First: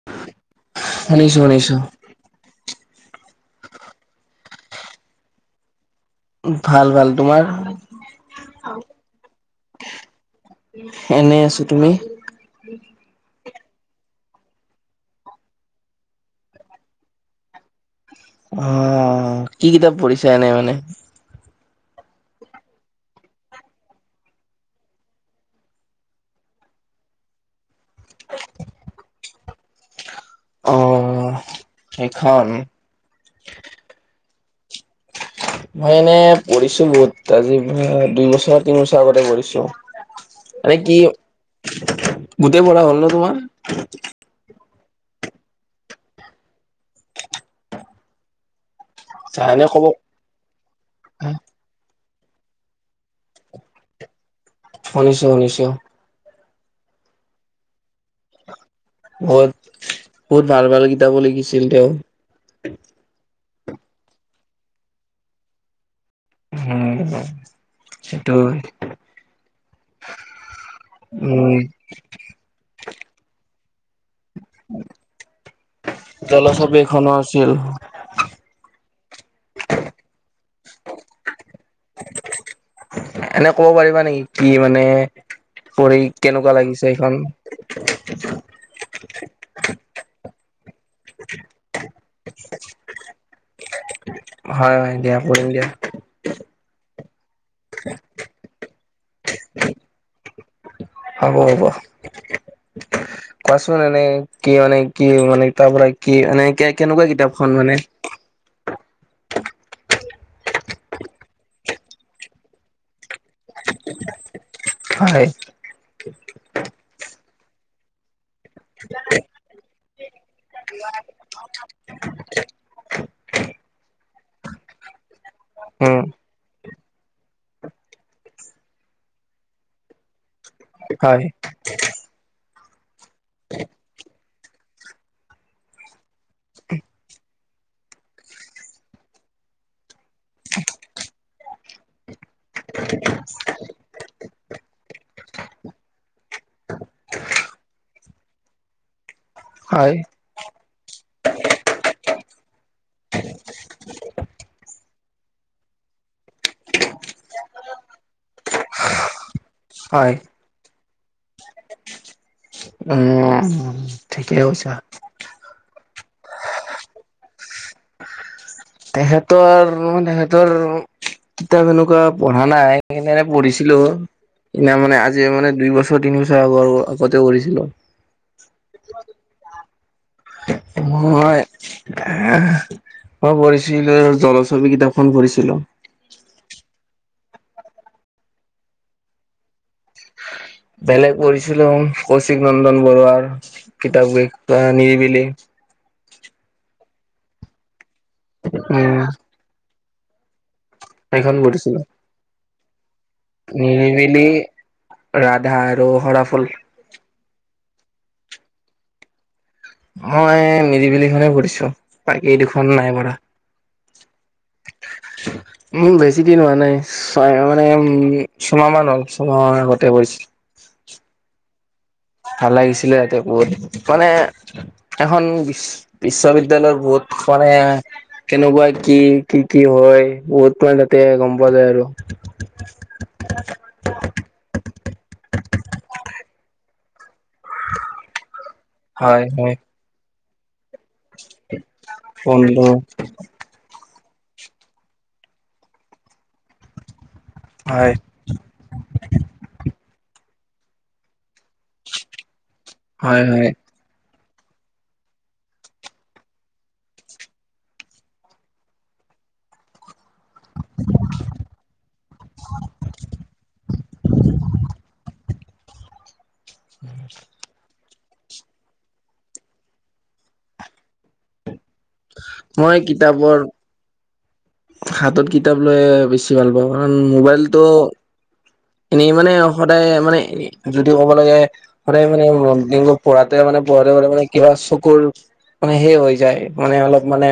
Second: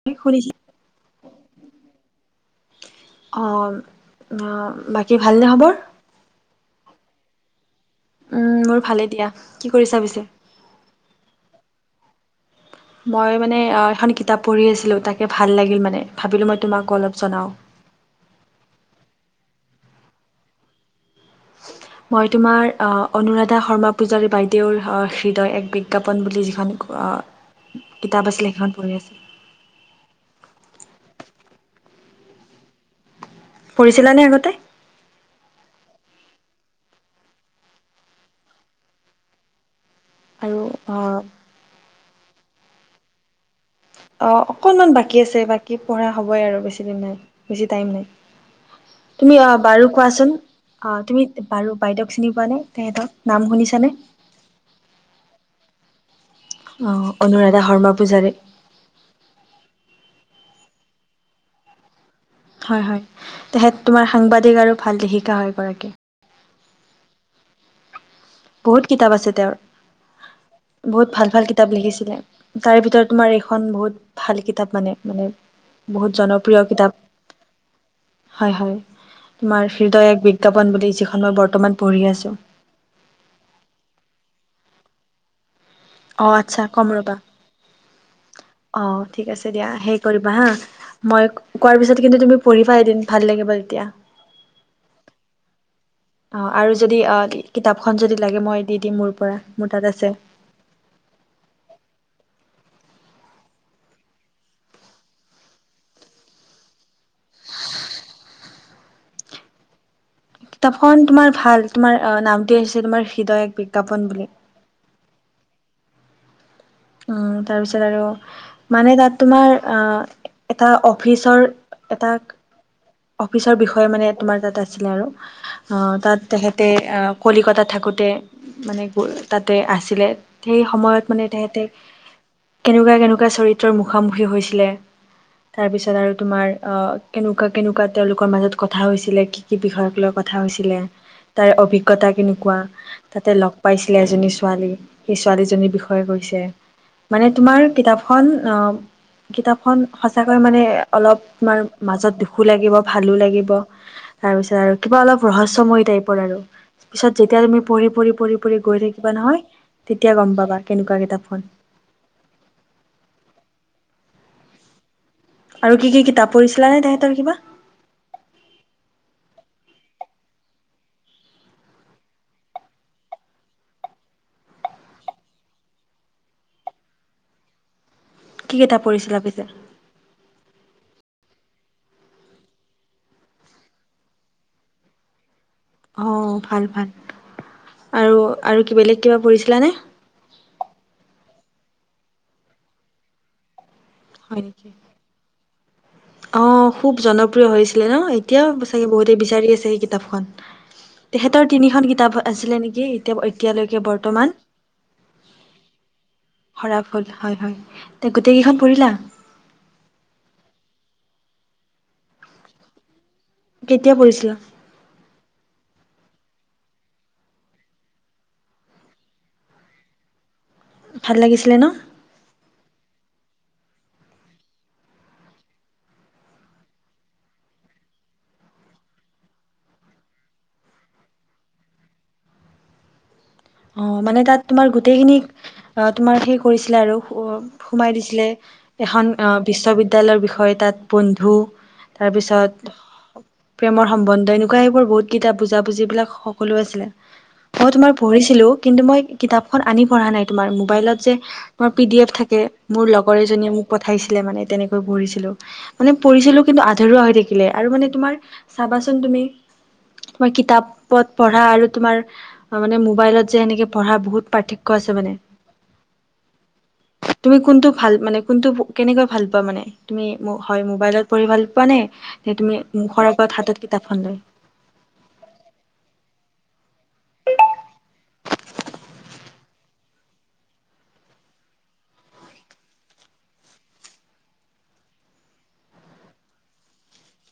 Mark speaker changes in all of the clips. Speaker 1: [unintelligible]
Speaker 2: শুনিছোঁ, শুনিছোঁ।
Speaker 1: অ', অ', বাকী ভালনে খবৰ?
Speaker 2: ভাল, ভাল, তোমাৰ?
Speaker 1: উম, মোৰ ভালে দিয়া, কি কৰিছা পিছে?
Speaker 2: এনে আছোঁ তুমি?
Speaker 1: মই মানে আ এখন কিতাপ পঢ়ি আছিলোঁ, তাকে ভাল লাগিল মানে, ভাবিলোঁ মই তোমাক অলপ জনাওঁ।
Speaker 2: অহ, অ', কি কিতাপ পঢ়িছা এনে মানে?
Speaker 1: উ [unintelligible] মই তোমাৰ অ', অনুৰাধা শৰ্মা পূজাৰী বাইদেউৰ হ হৃদয় এক বিজ্ঞাপন বুলি যিখন অ', কিতাপ আছিলে সেইখন পঢ়ি আছিলোঁ।
Speaker 2: অ', সেইখন।
Speaker 1: পঢ়িছিলানে আগতে?
Speaker 2: মই এনে পঢ়িছোঁ বহুত আজি পৰা দুইবছৰ, তিনি বছৰ আগতে পঢ়িছোঁ।
Speaker 1: আৰু
Speaker 2: এ কি
Speaker 1: অ
Speaker 2: গোটেই পঢ়া হ'লনে তোমাৰ?
Speaker 1: অ', অকনমান বাকী আছে বাকী পঢ়া হ'বই আৰু বেছি দিন নাই, বেছি টাইম নাই। তুমি অ',
Speaker 2: এনে ক'ব
Speaker 1: বাৰু কোৱাচোন? অ', তুমি বাৰু বাইদেউক চিনি পোৱা নে, তেখেতৰ নাম শুনিছানে?
Speaker 2: শুনিছোঁ, শুনিছোঁ।
Speaker 1: অ', অনুৰাধা শৰ্মা পূজাৰী।
Speaker 2: বহুত, বহুত ভাল, ভাল কিতাপো লিখিছিল তেওঁ।
Speaker 1: হয়, হয়, তেখেত তোমাৰ সাংবাদিক আৰু ভাল লেখিকা হয় এগৰাকী।
Speaker 2: হম।
Speaker 1: বহুত কিতাপ আছে তেওঁৰ, বহুত ভাল ভাল
Speaker 2: উম
Speaker 1: কিতাপ লিখিছিলে। তাৰে ভিতৰত তোমাৰ এইখন বহুত ভাল কিতাপ মানে, মানে। বহুত জনপ্ৰিয়
Speaker 2: জলছবি
Speaker 1: কিতাপ।
Speaker 2: এখনো আছিল
Speaker 1: হয়, হয়, তোমাৰ হৃদয় এক বিজ্ঞাপন বুলি যি খন মই বৰ্তমান পঢ়ি আছোঁ।
Speaker 2: এনে ক'ব পাৰিবা নেকি, কি মানে পঢ়ি
Speaker 1: অঁ
Speaker 2: কেনেকুৱা
Speaker 1: আচ্ছা
Speaker 2: লাগিছে সিখন? [unintelligible]
Speaker 1: অ', ঠিক আছে দিয়া হেই কৰিবা হা মই কোৱাৰ পিছত কিন্তু তুমি পঢ়িবা এদিন ভাল লাগিব তেতিয়া।
Speaker 2: হয়, হয়, দিয়া পঢ়িম দিয়া।
Speaker 1: অ', আৰু যদি অ', কিতাপখন যদি লাগে মই দি দিম মোৰ পৰা, মোৰ তাত আছে।
Speaker 2: হ'ব, হ'ব।
Speaker 1: [inaudible]
Speaker 2: কোৱাচোন এনে কি মানে, কি মানে তাৰ পৰা কি এনে কে-কেনেকুৱা কিতাপখন মানে?
Speaker 1: কিতাপখন তোমাৰ ভাল তোমাৰ নামটোৱে হৈছে তোমাৰ হৃদয় এক বিজ্ঞাপন বুলি।
Speaker 2: হয়।
Speaker 1: উম, তাৰপিছত আৰু মানে তাত তোমাৰ আ এটা অফিচৰ এটা অফিচৰ বিষয়ে মানে তোমাৰ তাত আছিলে আৰু। অ
Speaker 2: উম
Speaker 1: তাত তেখেতে কলিকতাত থাকোঁতে মানে তাতে [unintelligible] আছিলে। সেই সময়ত
Speaker 2: হয়
Speaker 1: মানে তেখেতে কেনেকুৱা কেনেকুৱা চৰিত্ৰৰ মুখামুখি হৈছিলে তাৰপিছত আৰু তোমাৰ আ কেনেকুৱা কেনেকুৱা তেওঁলোকৰ মাজত কথা হৈছিলে কি কি বিষয়ক লৈ কথা হৈছিলে তাৰ অভিজ্ঞতা কেনেকুৱা? তাতে লগ পাইছিলে এজনী ছোৱালী সেই ছোৱালীজনীৰ বিষয়ে কৈছে। মানে তোমাৰ কিতাপখন অ কিতাপখন
Speaker 2: হয়
Speaker 1: সঁচাকৈ মানে অলপ তোমাৰ মাজত দুখো লাগিব ভালো লাগিব। তাৰপিছত আৰু কিবা ৰহস্যময়ী টাইপৰ আৰু। পিছত যেতিয়া তুমি পঢ়ি পঢ়ি পঢ়ি পঢ়ি গৈ থাকিবা নহয়
Speaker 2: হয়
Speaker 1: তেতিয়া গম পাবা কেনেকুৱা কিতাপখন।
Speaker 2: উম, ঠিকেই কৈছা।
Speaker 1: আৰু কি কি কিতাপ পঢ়িছিলা নে তেখেতৰ কিবা?
Speaker 2: তেখেতৰ [unintelligible] তেখেতৰ কিতাপ এনেকুৱা পঢ়া নাই [unintelligible] পঢ়িছিলো [unintelligible] মানে আজি মানে দুই বছৰ তিনি বছৰ আগৰ আগতে কৰিছিলো।
Speaker 1: কি কিতাপ পঢ়িছিলা পিছে?
Speaker 2: মই [inaudible] মই পঢ়িছিলো জলছবি কিতাপখন পঢ়িছিলো।
Speaker 1: অ ভাল ভাল আৰু আৰু বেলেগ কিবা পঢ়িছিলা নে?
Speaker 2: [inaudible] বেলেগ পঢ়িছিলো কৌশিক নন্দন বৰুৱাৰ কিতাপ [unintelligible] নিৰিবিলি।
Speaker 1: অঁ খুব জনপ্ৰিয় হৈছিলে ন এতিয়াও চাগে
Speaker 2: উম
Speaker 1: বহুতে বিচাৰি আছে সেই কিতাপখন।
Speaker 2: সেইখন
Speaker 1: তেখেতৰ
Speaker 2: পঢ়িছিলো
Speaker 1: তিনিখন কিতাপ আছিলে নেকি? এতিয়ালৈকে
Speaker 2: নিৰিবিলি
Speaker 1: বৰ্তমান
Speaker 2: ৰাধা আৰু সৰাফুল
Speaker 1: [unintelligible] হয়, হয় তে গোটেইকেইখন পঢ়িলা?
Speaker 2: মই নিৰিবিলি খনেই পঢ়িছো বাকী দুখন নাই পঢ়া।
Speaker 1: কেতিয়া পঢ়িছিলা?
Speaker 2: [unintelligible] বেছি দিন হোৱা নাই ছয় মানে উম ছমাহ মান হ'ল ছমাহ মানৰ আগতে পঢ়িছো।
Speaker 1: ভাল লাগিছিলে ন।
Speaker 2: ভাল লাগিছিলে [unintelligible] বহুত মানে এখন বিশ্ববিদ্যালয়ত বহুত মানে কেনেকুৱা কি কি কি হয় বহুত মানে তাতে গম পোৱা যায় আৰু।
Speaker 1: অ মানে তাত তোমাৰ গোটেইখিনি অ তোমাৰ সেই কৰিছিলে আৰু সোমাই দিছিলে এখন
Speaker 2: হয় হয়
Speaker 1: বিশ্ববিদ্যালয়ৰ বিষয়ে তাত বন্ধু তাৰপিছত
Speaker 2: বন্ধু
Speaker 1: প্ৰেমৰ সম্বন্ধ এনেকুৱা সেইবোৰ বহুত কিতাপ বুজা বুজি বিলাক সকলো আছিলে মই তোমাৰ
Speaker 2: হয়
Speaker 1: পঢ়ি -ছিলো কিন্তু মই কিতাপখন আনি পঢ়া নাই তোমাৰ মোবাইলত যে তোমাৰ পি ডি এফ থাকে মোৰ লগৰ
Speaker 2: হয় হয়
Speaker 1: এজনীয়ে মোক পঠাইছিলে মানে তেনেকৈ পঢ়িছিলো। মানে পৰিছিলো কিন্তু আধৰুৱা হৈ থাকিলে। আৰু মানে তোমাৰ চাবাচোন তুমি তোমাৰ কিতাপত পঢ়া আৰু তোমাৰ মানে ম'বাইলত যে এনেকে পঢ়াৰ বহুত পাৰ্থক্য আছে মানে। তুমি কোনটো ভাল মানে কোনটো কেনেকৈ ভাল পোৱা মানে? তুমি হয় ম'বাইলত পঢ়ি ভাল পোৱা নে? তে তুমি
Speaker 2: মই
Speaker 1: মুখৰ
Speaker 2: কিতাপৰ
Speaker 1: আগত হাতত কিতাপখন লৈ?
Speaker 2: হাতত কিতাপ লৈয়ে বেছি ভাল পাওঁ। কাৰণ ম'বাইলটো এনেই মানে সদায়, মানে যদিও ক'ব লাগে সদায় মানে মৰ্নিং পঢ়াতে মানে পঢ়াতে পঢ়াতে কিবা চকুৰ মানে সেই হৈ যায়। মানে অলপ মানে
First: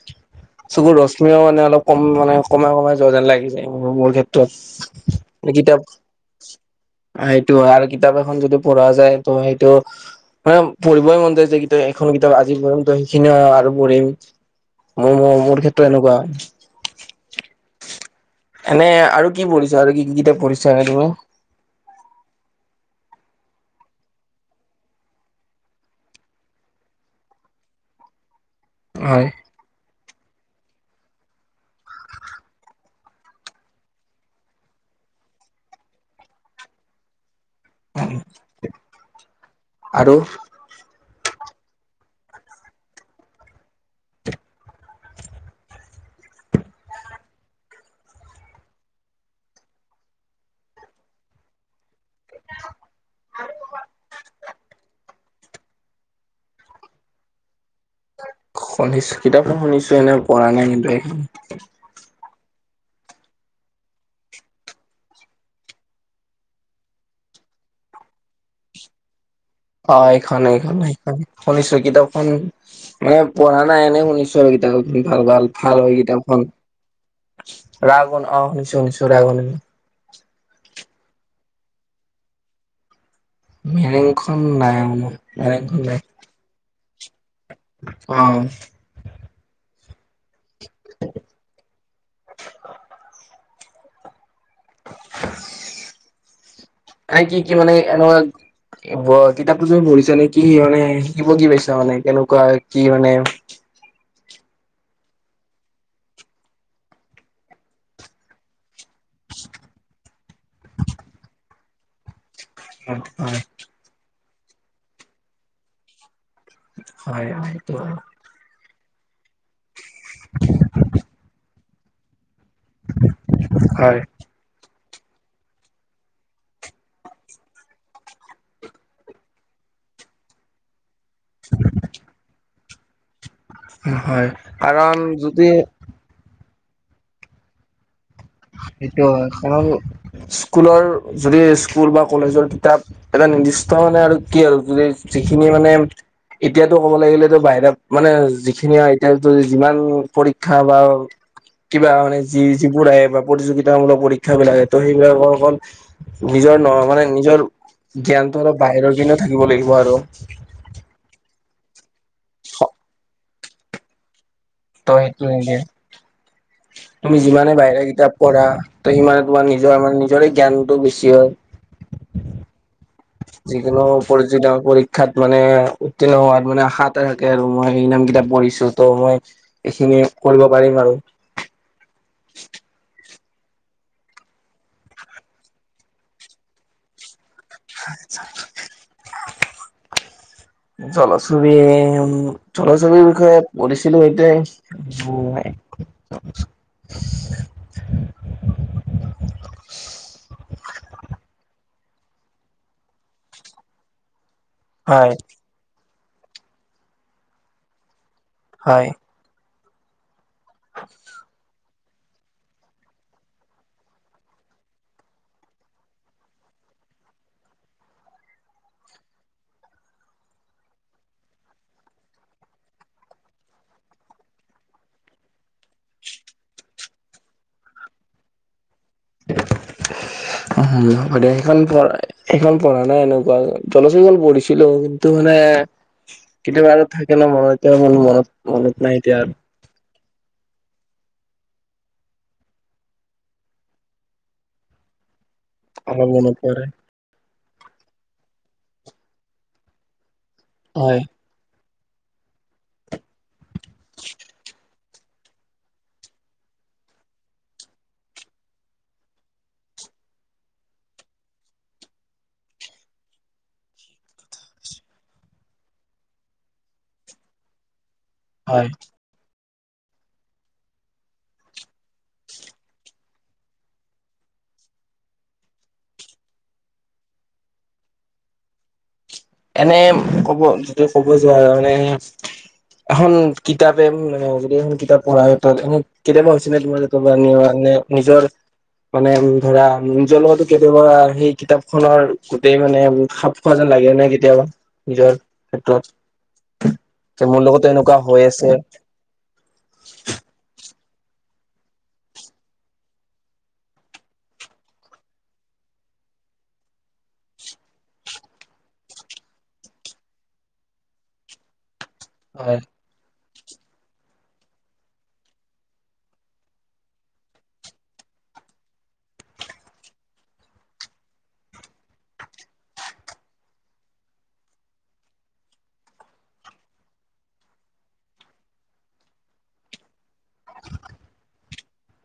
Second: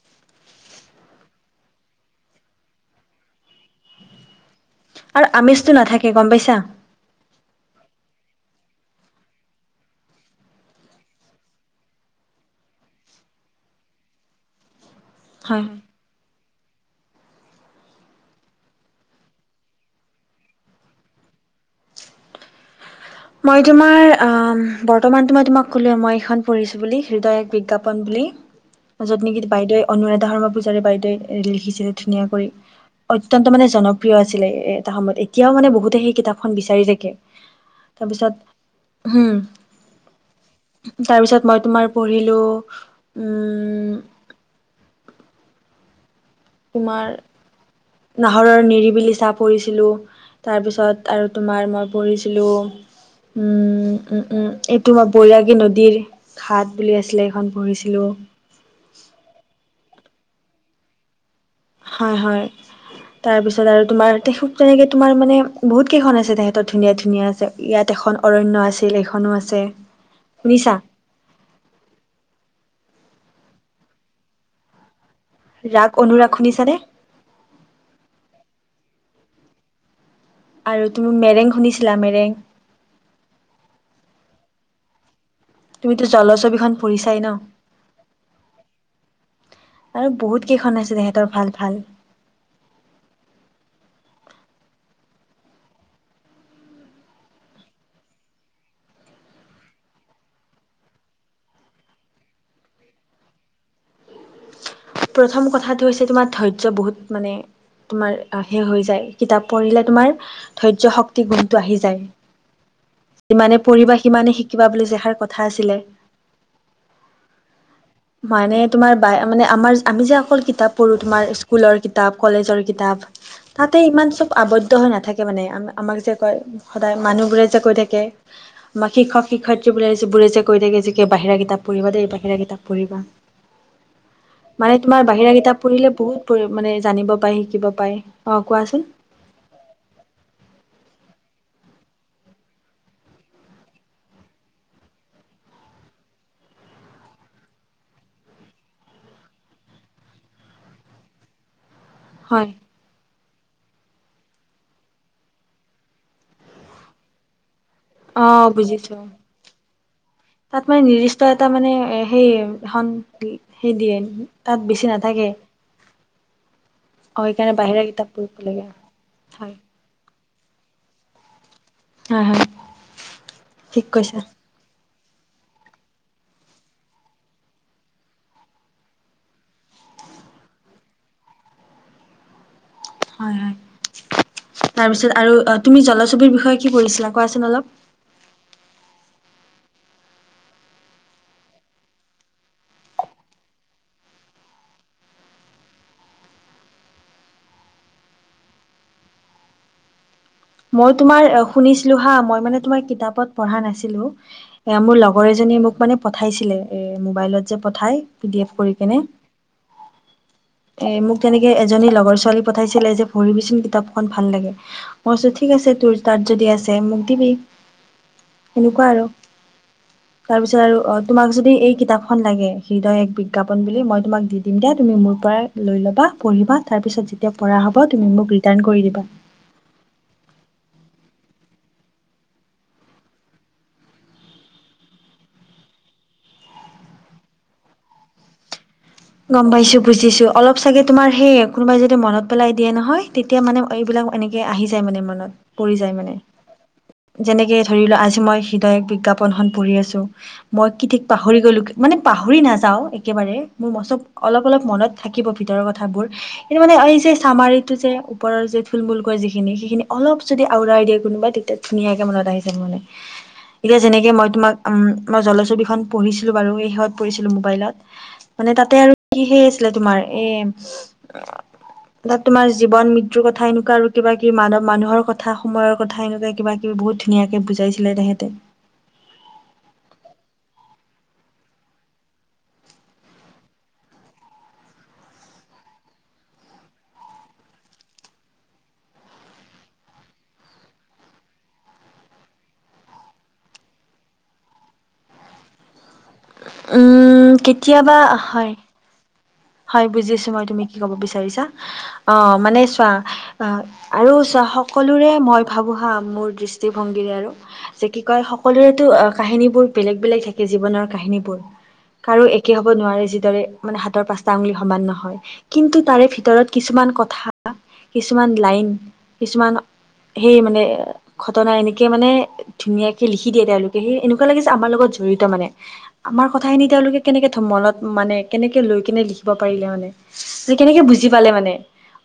Speaker 1: [inaudible]
Speaker 2: চুকুৰ ৰশ্মিও মানে অলপ কম মানে, কমাই কমাই যোৱা যেন লাগি যায় মোৰ ক্ষেত্ৰত।
Speaker 1: আৰু
Speaker 2: নে
Speaker 1: আমেজটো
Speaker 2: কিতাপ
Speaker 1: নাথাকে গম পাইছা
Speaker 2: আ সেইটো হয়। আৰু কিতাপ এখন যদি পঢ়া যায়, ত' সেইটো মানে পঢ়িবই মন যায় যে, কিতা এখন কিতাপ আজি পঢ়িম ত' সেইখিনিও আৰু পঢ়িম। ময়ো অ' মোৰ
Speaker 1: হয় হয়।
Speaker 2: ক্ষেত্ৰত এনেকুৱা। এনে আৰু কি পঢ়িছা? আৰু কি কি কিতাপ পঢ়িছা এ তুমি?
Speaker 1: মই তোমাৰ আহ! বৰ্তমানটো মই তোমাক ক'লোৱে মই এইখন পঢ়িছোঁ বুলি হৃদয় এক বিজ্ঞাপন বুলি।
Speaker 2: হয়
Speaker 1: য'ত নেকি বাইদেৱে অনুৰাধা শৰ্মা পূজাৰি বাইদেৱে লিখিছিলে ধুনীয়া কৰি। অত্যন্ত মানে জনপ্ৰিয় আছিল এটা সময়ত। এতিয়াও মানে বহুতে সেই কিতাপখন বিচাৰি থাকে। তাৰপিছত হম।
Speaker 2: আৰু
Speaker 1: তাৰপিছত মই তোমাৰ পঢ়িলো, উম তোমাৰ নাহৰৰ নিৰিবিলি ছাঁ পঢ়িছিলোঁ। তাৰপিছত আৰু তোমাৰ মই পঢ়িছিলোঁ উম, উম, উম এই তোমাৰ বৈৰাগী নদীৰ। ঘাট বুলি আছিলে, এইখন পঢ়িছিলোঁ।
Speaker 2: শুনিছো, কিতাপখন শুনিছো। এনেই পঢ়া নাই কিন্তু এই।
Speaker 1: হয়, হয়। তাৰপিছত আৰু তোমাৰ তেখেত তেনেকে তোমাৰ মানে, বহুত কেইখন আছে তেখেতৰ ধুনীয়া, ধুনীয়া আছে। ইয়াত এখন অৰণ্য আছিল এইখনো আছে।
Speaker 2: অ' এই খন,
Speaker 1: শুনিছা
Speaker 2: এইখনেই। শুনিছো। কিতাপখন মানে পঢ়া নাই এনে শুনিছো আৰু কিতাপখন ভাল, ভাল। ভাল
Speaker 1: ৰাগ
Speaker 2: হয়
Speaker 1: অনুৰাগ
Speaker 2: কিতাপখন।
Speaker 1: শুনিছানে
Speaker 2: ৰাগন অ' শুনিছো, শুনিছো ৰাগন।
Speaker 1: আৰু তুমি মেৰেং শুনিছিলা, মেৰেং?
Speaker 2: মেৰেংখন নাই মনত নাই, মেৰেংখন নাই।
Speaker 1: জলছবিখন পঢ়িছাই ন'?
Speaker 2: অ'।
Speaker 1: আৰু বহুত কেইখন আছে তেখেতৰ ভাল ভাল। [inaudible]
Speaker 2: তাই কি কি মানে এনেৱাত কি ব' কিতাপটো তুমি পঢ়িছা নে কি মানে, শিকিব কি পাইছা মানে, কেনেকুৱা কি মানে?
Speaker 1: প্ৰথম কথাটো হৈছে তোমাৰ ধৈৰ্য বহুত মানে তোমাৰ আ সেই হৈ যায়। কিতাপ পঢ়িলে তোমাৰ ধৈৰ্য্য শক্তি গুণটো আহি যায়।
Speaker 2: হয়
Speaker 1: যিমানে পঢ়িবা সিমানে শিকিবা বুলি যে এষাৰ কথা আছিলে।
Speaker 2: হয়, হয়। কোৱা।
Speaker 1: মানে তোমাৰ বাই মানে আমাৰ আমি যে অকল কিতাপ পঢ়ো। তোমাৰ স্কুলৰ কিতাপ, কলেজৰ কিতাপ, তাতে
Speaker 2: হয়
Speaker 1: ইমান চব আৱদ্ধ হৈ নাথাকে মানে। আমা, আমাক যে কয় সদায় মানুহবোৰে যে কৈ থাকে বা শিক্ষক- শিক্ষয়িত্ৰীবোৰে বোৰে যে কৈ থাকে, যে বাহিৰা কিতাপ পঢ়িবা দেই, বাহিৰা কিতাপ পঢ়িবা।
Speaker 2: হয়।
Speaker 1: মানে
Speaker 2: কাৰণ
Speaker 1: তোমাৰ বাহিৰা
Speaker 2: যদি
Speaker 1: কিতাপ পঢ়িলে বহুত পঢ়ি মানে জানিব পাৰি, শিকিব পাৰি অ' কোৱাছোন?
Speaker 2: অ' কাৰণ স্কুলৰ যদি স্কুল বা কলেজৰ কিতাপ এটা নিৰ্দিষ্ট মানে আৰু কি আৰু যদি যিখিনি মানে এতিয়াতো ক'ব লাগিলেতো বাহিৰা, মানে যিখিনি আৰু এতিয়াতো যিমান পৰীক্ষা বা কিবা মানে যি
Speaker 1: হয়
Speaker 2: যিবোৰ আহে বা প্ৰতিযোগিতা মূলক পৰীক্ষা বিলাকে তোৰ সেইবিলাকৰ অকল নিজৰ ন মানে নিজৰ
Speaker 1: অ
Speaker 2: জ্ঞানতো অলপ
Speaker 1: বুজিছো
Speaker 2: বাহিৰৰ পিনেও থাকিব লাগিব আৰু
Speaker 1: তাত মানে নিৰ্দিষ্ট এটা মানে সেই এখন হেই দিয়ে। তাত বেছি
Speaker 2: ত সেইটো
Speaker 1: নাথাকে।
Speaker 2: নিদিয়ে তুমি
Speaker 1: অ সেইকাৰণে
Speaker 2: যিমানে বাহিৰা কিতাপ
Speaker 1: পঢ়িব
Speaker 2: পঢ়া
Speaker 1: লাগে
Speaker 2: তোৰ সিমানে তোমাৰ
Speaker 1: হয়
Speaker 2: নিজৰ মানে ৰে জ্ঞানটো বেছি হয়।
Speaker 1: হয়, হয়।
Speaker 2: যিকোনো
Speaker 1: ঠিক কৈছা
Speaker 2: পঞ্জিকা পঢ়ি পৰীক্ষাত মানে উত্তীৰ্ণ হোৱাত মানে হাত এটা থাকে আৰু মই এই ইমানকিটা কিতাপ পঢ়িছো তোৰ মই এইখিনি কৰিব পাৰিম আৰু
Speaker 1: হয়, হয়। তাৰপিছত আৰু অ' তুমি জলছবিৰ বিষয়ে কি পঢ়িছিলা কোৱাচোন অলপ
Speaker 2: [unintelligible]
Speaker 1: [unintelligible]
Speaker 2: জলছবি উম, জলছবিৰ বিষয়ে পঢ়িছিলোঁ এইটোৱে [unintelligible]
Speaker 1: মই তোমাৰ শুনিছিলোঁ হা, মই মানে তোমাৰ কিতাপত পঢ়া নাছিলোঁ। এই মোৰ
Speaker 2: হয়
Speaker 1: লগৰ এজনীয়ে মোক পঠাইছিলে এ মোবাইলত পঠাই পিডিএফ এ কৰি
Speaker 2: হয়
Speaker 1: কেনে [unintelligible] এই মোক তেনেকে এজনী লগৰ ছোৱালী পঠাইছিলে। যে ভৰি বিচোন কিতাপখনৰ পঢ়ি ভাল লাগে। মই কৈছোঁ ঠিক আছে, তোৰ তাত যদি আছে, মোক দিবি সেনেকুৱা আৰু [unintelligible] তাৰপিছত আৰু তোমাক যদি এই কিতাপখন লাগে। হৃদয় এক বিজ্ঞাপন বুলি মই তোমাক দি দিম দিয়া তুমি মোৰ পৰা লৈ ল'বা, পঢ়িবা। তাৰপিছত যেতিয়া পঢ়া হ'ব তুমি মোক ৰিটাৰ্ণ কৰি দিবা।
Speaker 2: উম, গোটেই কেইখন, সেইখন পঢ়া সেইখন পঢ়া নাই। এনেকুৱা জলচিঘল পঢ়িছিলোঁ। টোৰ মানে কেতিয়াবা আৰু থাকে ন, মনত এতিয়া মনত, মনত নাই এতিয়া।
Speaker 1: গ'ম পাইছোঁ, বুজিছো। অলপ চাগৈ তোমাৰ সেই কোনোবাই যদি মনত পেলাই দিয়ে নহয় তেতিয়া মানে এইবিলাক এনেকে আহি যায় মানে মনত। পৰি যায়
Speaker 2: অলপ
Speaker 1: মানে,
Speaker 2: মনত পৰে
Speaker 1: যেনেকে ধৰি লোৱা আজি মই হৃদয় বিজ্ঞাপনখন পঢ়ি আছোঁ। মই কি
Speaker 2: হয়
Speaker 1: ঠিক পাহৰি গলোঁ মানে, পাহৰি নাযাওঁ একেবাৰে মোৰ মৰচুক অলপ অলপ মনত থাকিব ভিতৰৰ কথাবোৰ কিন্তু মানে এই যে চামাৰিটো যে ওপৰৰ যে থুলমূলকৈ যিখিনি সেইখিনি অলপ যদি আওঁৰাই দিয়ে, কোনোবা তেতিয়া ধুনীয়াকে মনত আহি যাব মানে এতিয়া যেনেকে মই তোমাক উম' মই জলছবিখন পঢ়িছিলোঁ বাৰু সেই শেহত পঢ়িছিলোঁ মোবাইলত। মানে
Speaker 2: হয়
Speaker 1: তাতে আৰু কি সেই আছিলে তোমাৰ এই তাত তোমাৰ জীৱন মৃত্যুৰ কথা এনেকুৱা আৰু কিবা কিব মানৱ মানুহৰ কথা সময়ৰ কথা এনেকুৱা কিবাকিবি বহুত ধুনীয়াকে বুজাইছিলে তেখেতে।
Speaker 2: এনে ক'ব যিটো ক'ব যে মানে এখন কিতাপে মানে যদি এখন কিতাপ পঢ়া হয়। তাত তোমি কেতিয়াবা হৈ হৈছে নে তোমাৰ নিজৰ মানে ধৰা নিজৰ লগতো কেতিয়াবা। সেই কিতাপ খনৰ গোটেই মানে খাপ। হয় যেন লাগে নে কেতিয়াবা নিজৰ ক্ষেত্ৰত।
Speaker 1: উম
Speaker 2: যে মোৰ লগত
Speaker 1: কেতিয়াবা
Speaker 2: এনেকুৱা হৈ
Speaker 1: হয়
Speaker 2: আছে।
Speaker 1: হয় বুজিছো মই তুমি কি কব বিচাৰিছা অ' মানে চোৱা অ আৰু চোৱা সকলোৰে মই ভাবো হা মোৰ দৃষ্টিভংগীৰে আৰু যে কি কয় সকলোৰেতো কাহিনীবোৰ বেলেগ বেলেগ থাকে জীৱনৰ কাহিনীবোৰ! কাৰো একে
Speaker 2: হয়
Speaker 1: হ'ব নোৱাৰে যিদৰে মানে হাতৰ পাঁচটা আঙুলি সমান নহয় কিন্তু, তাৰে ভিতৰত কিছুমান কথা কিছুমান লাইন কিছুমান সেই মানে ঘটনা এনেকে মানে ধুনীয়াকে লিখি দিয়ে তেওঁলোকে সেই এনেকুৱা যে আমাৰ লগত জড়িত মানে আমাৰ কথাখিনি তেওঁলোকে কেনেকে ধমলত মানে কেনেকে লৈ কেনে লিখিব পাৰিলে মানে যে কেনেকে বুজি পালে মানে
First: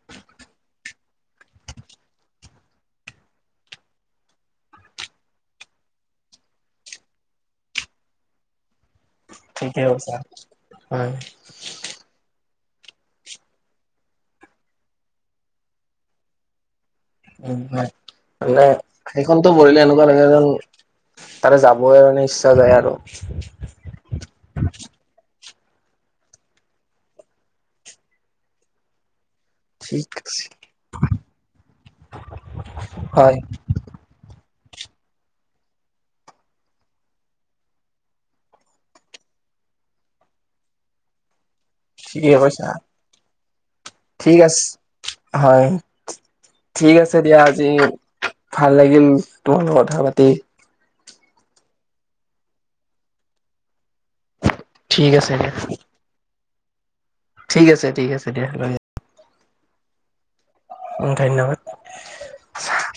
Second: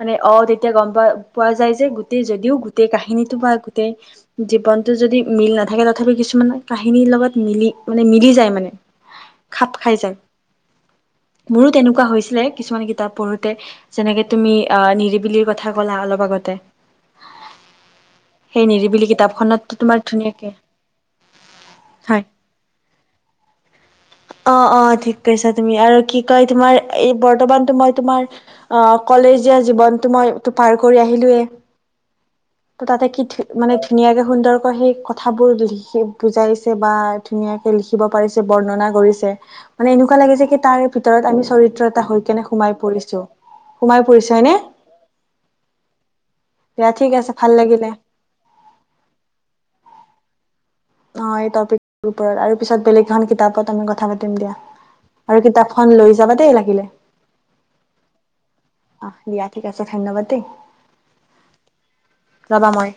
Speaker 1: মানে অ'তেতিয়া গম পোৱা পোৱা যায় যে গোটেই যদিও গোটেই কাহিনীটো বা গোটেই জীৱনটো যদি মিল নাথাকে তথাপিও কিছুমান কাহিনীৰ লগত মিলি মানে মিলি যায় মানে খাপ
Speaker 2: ঠিকে
Speaker 1: খাই
Speaker 2: কৈছা
Speaker 1: যায়
Speaker 2: হয়
Speaker 1: মোৰো তেনেকুৱা হৈছিলে কিছুমান কিতাপ পঢ়োঁতে যেনেকে তুমি অ নিৰিবিলিৰ কথা ক'লা অলপ আগতে
Speaker 2: উম হয় মানে
Speaker 1: সেই নিৰিবিলি
Speaker 2: সেই খনটো
Speaker 1: কিতাপখনত
Speaker 2: পঢ়িলে
Speaker 1: তোমাৰ
Speaker 2: এনেকুৱা লাগে যেন
Speaker 1: ধুনীয়াকে
Speaker 2: তাৰে যাবই
Speaker 1: হয়।
Speaker 2: মানে ইচ্ছা যায় আৰু
Speaker 1: অ' অ ঠিক কৈছা তুমি আৰু কি কয় তোমাৰ এই বৰ্তমানতো মই তোমাৰ তোমাৰ অ কলেজীয়া
Speaker 2: ঠিক
Speaker 1: জীৱনটো মই
Speaker 2: আছে
Speaker 1: মইটো পাৰ কৰি আহিলোয়ে ত 'তাতে কি
Speaker 2: হয়
Speaker 1: ধু মানে ধুনীয়াকে সুন্দৰকৈ সেই কথাবোৰ লিখি বুজাইছে বা ধুনীয়াকে লিখি দিব পাৰিছে বৰ্ণনা কৰিছে মানে এনেকুৱা লাগে যে কি তাৰ ভিতৰত আমি চৰিত্ৰ এটা হৈ
Speaker 2: ঠিকে
Speaker 1: কিনে
Speaker 2: কৈছা
Speaker 1: সোমাই পৰিছোঁ
Speaker 2: ঠিক আছে হয় ঠিক আছে দিয়া আজি ভাল লাগিল তোমাৰ লগত কথা পাতি
Speaker 1: অ' এই টপিকৰ ওপৰত আৰু পিছত বেলেগ এখন কিতাপত আমি কথা পাতিম দিয়া!
Speaker 2: ঠিক আছে
Speaker 1: আৰু
Speaker 2: দিয়া
Speaker 1: কিতাপখন লৈ যাবা দেই লাগিলে
Speaker 2: ঠিক আছে ঠিক আছে দিয়া ৰাখিছো
Speaker 1: অ' দিয়া ঠিক আছে ধন্যবাদ দেই!
Speaker 2: উম ধন্যবাদ!
Speaker 1: ৰবা মই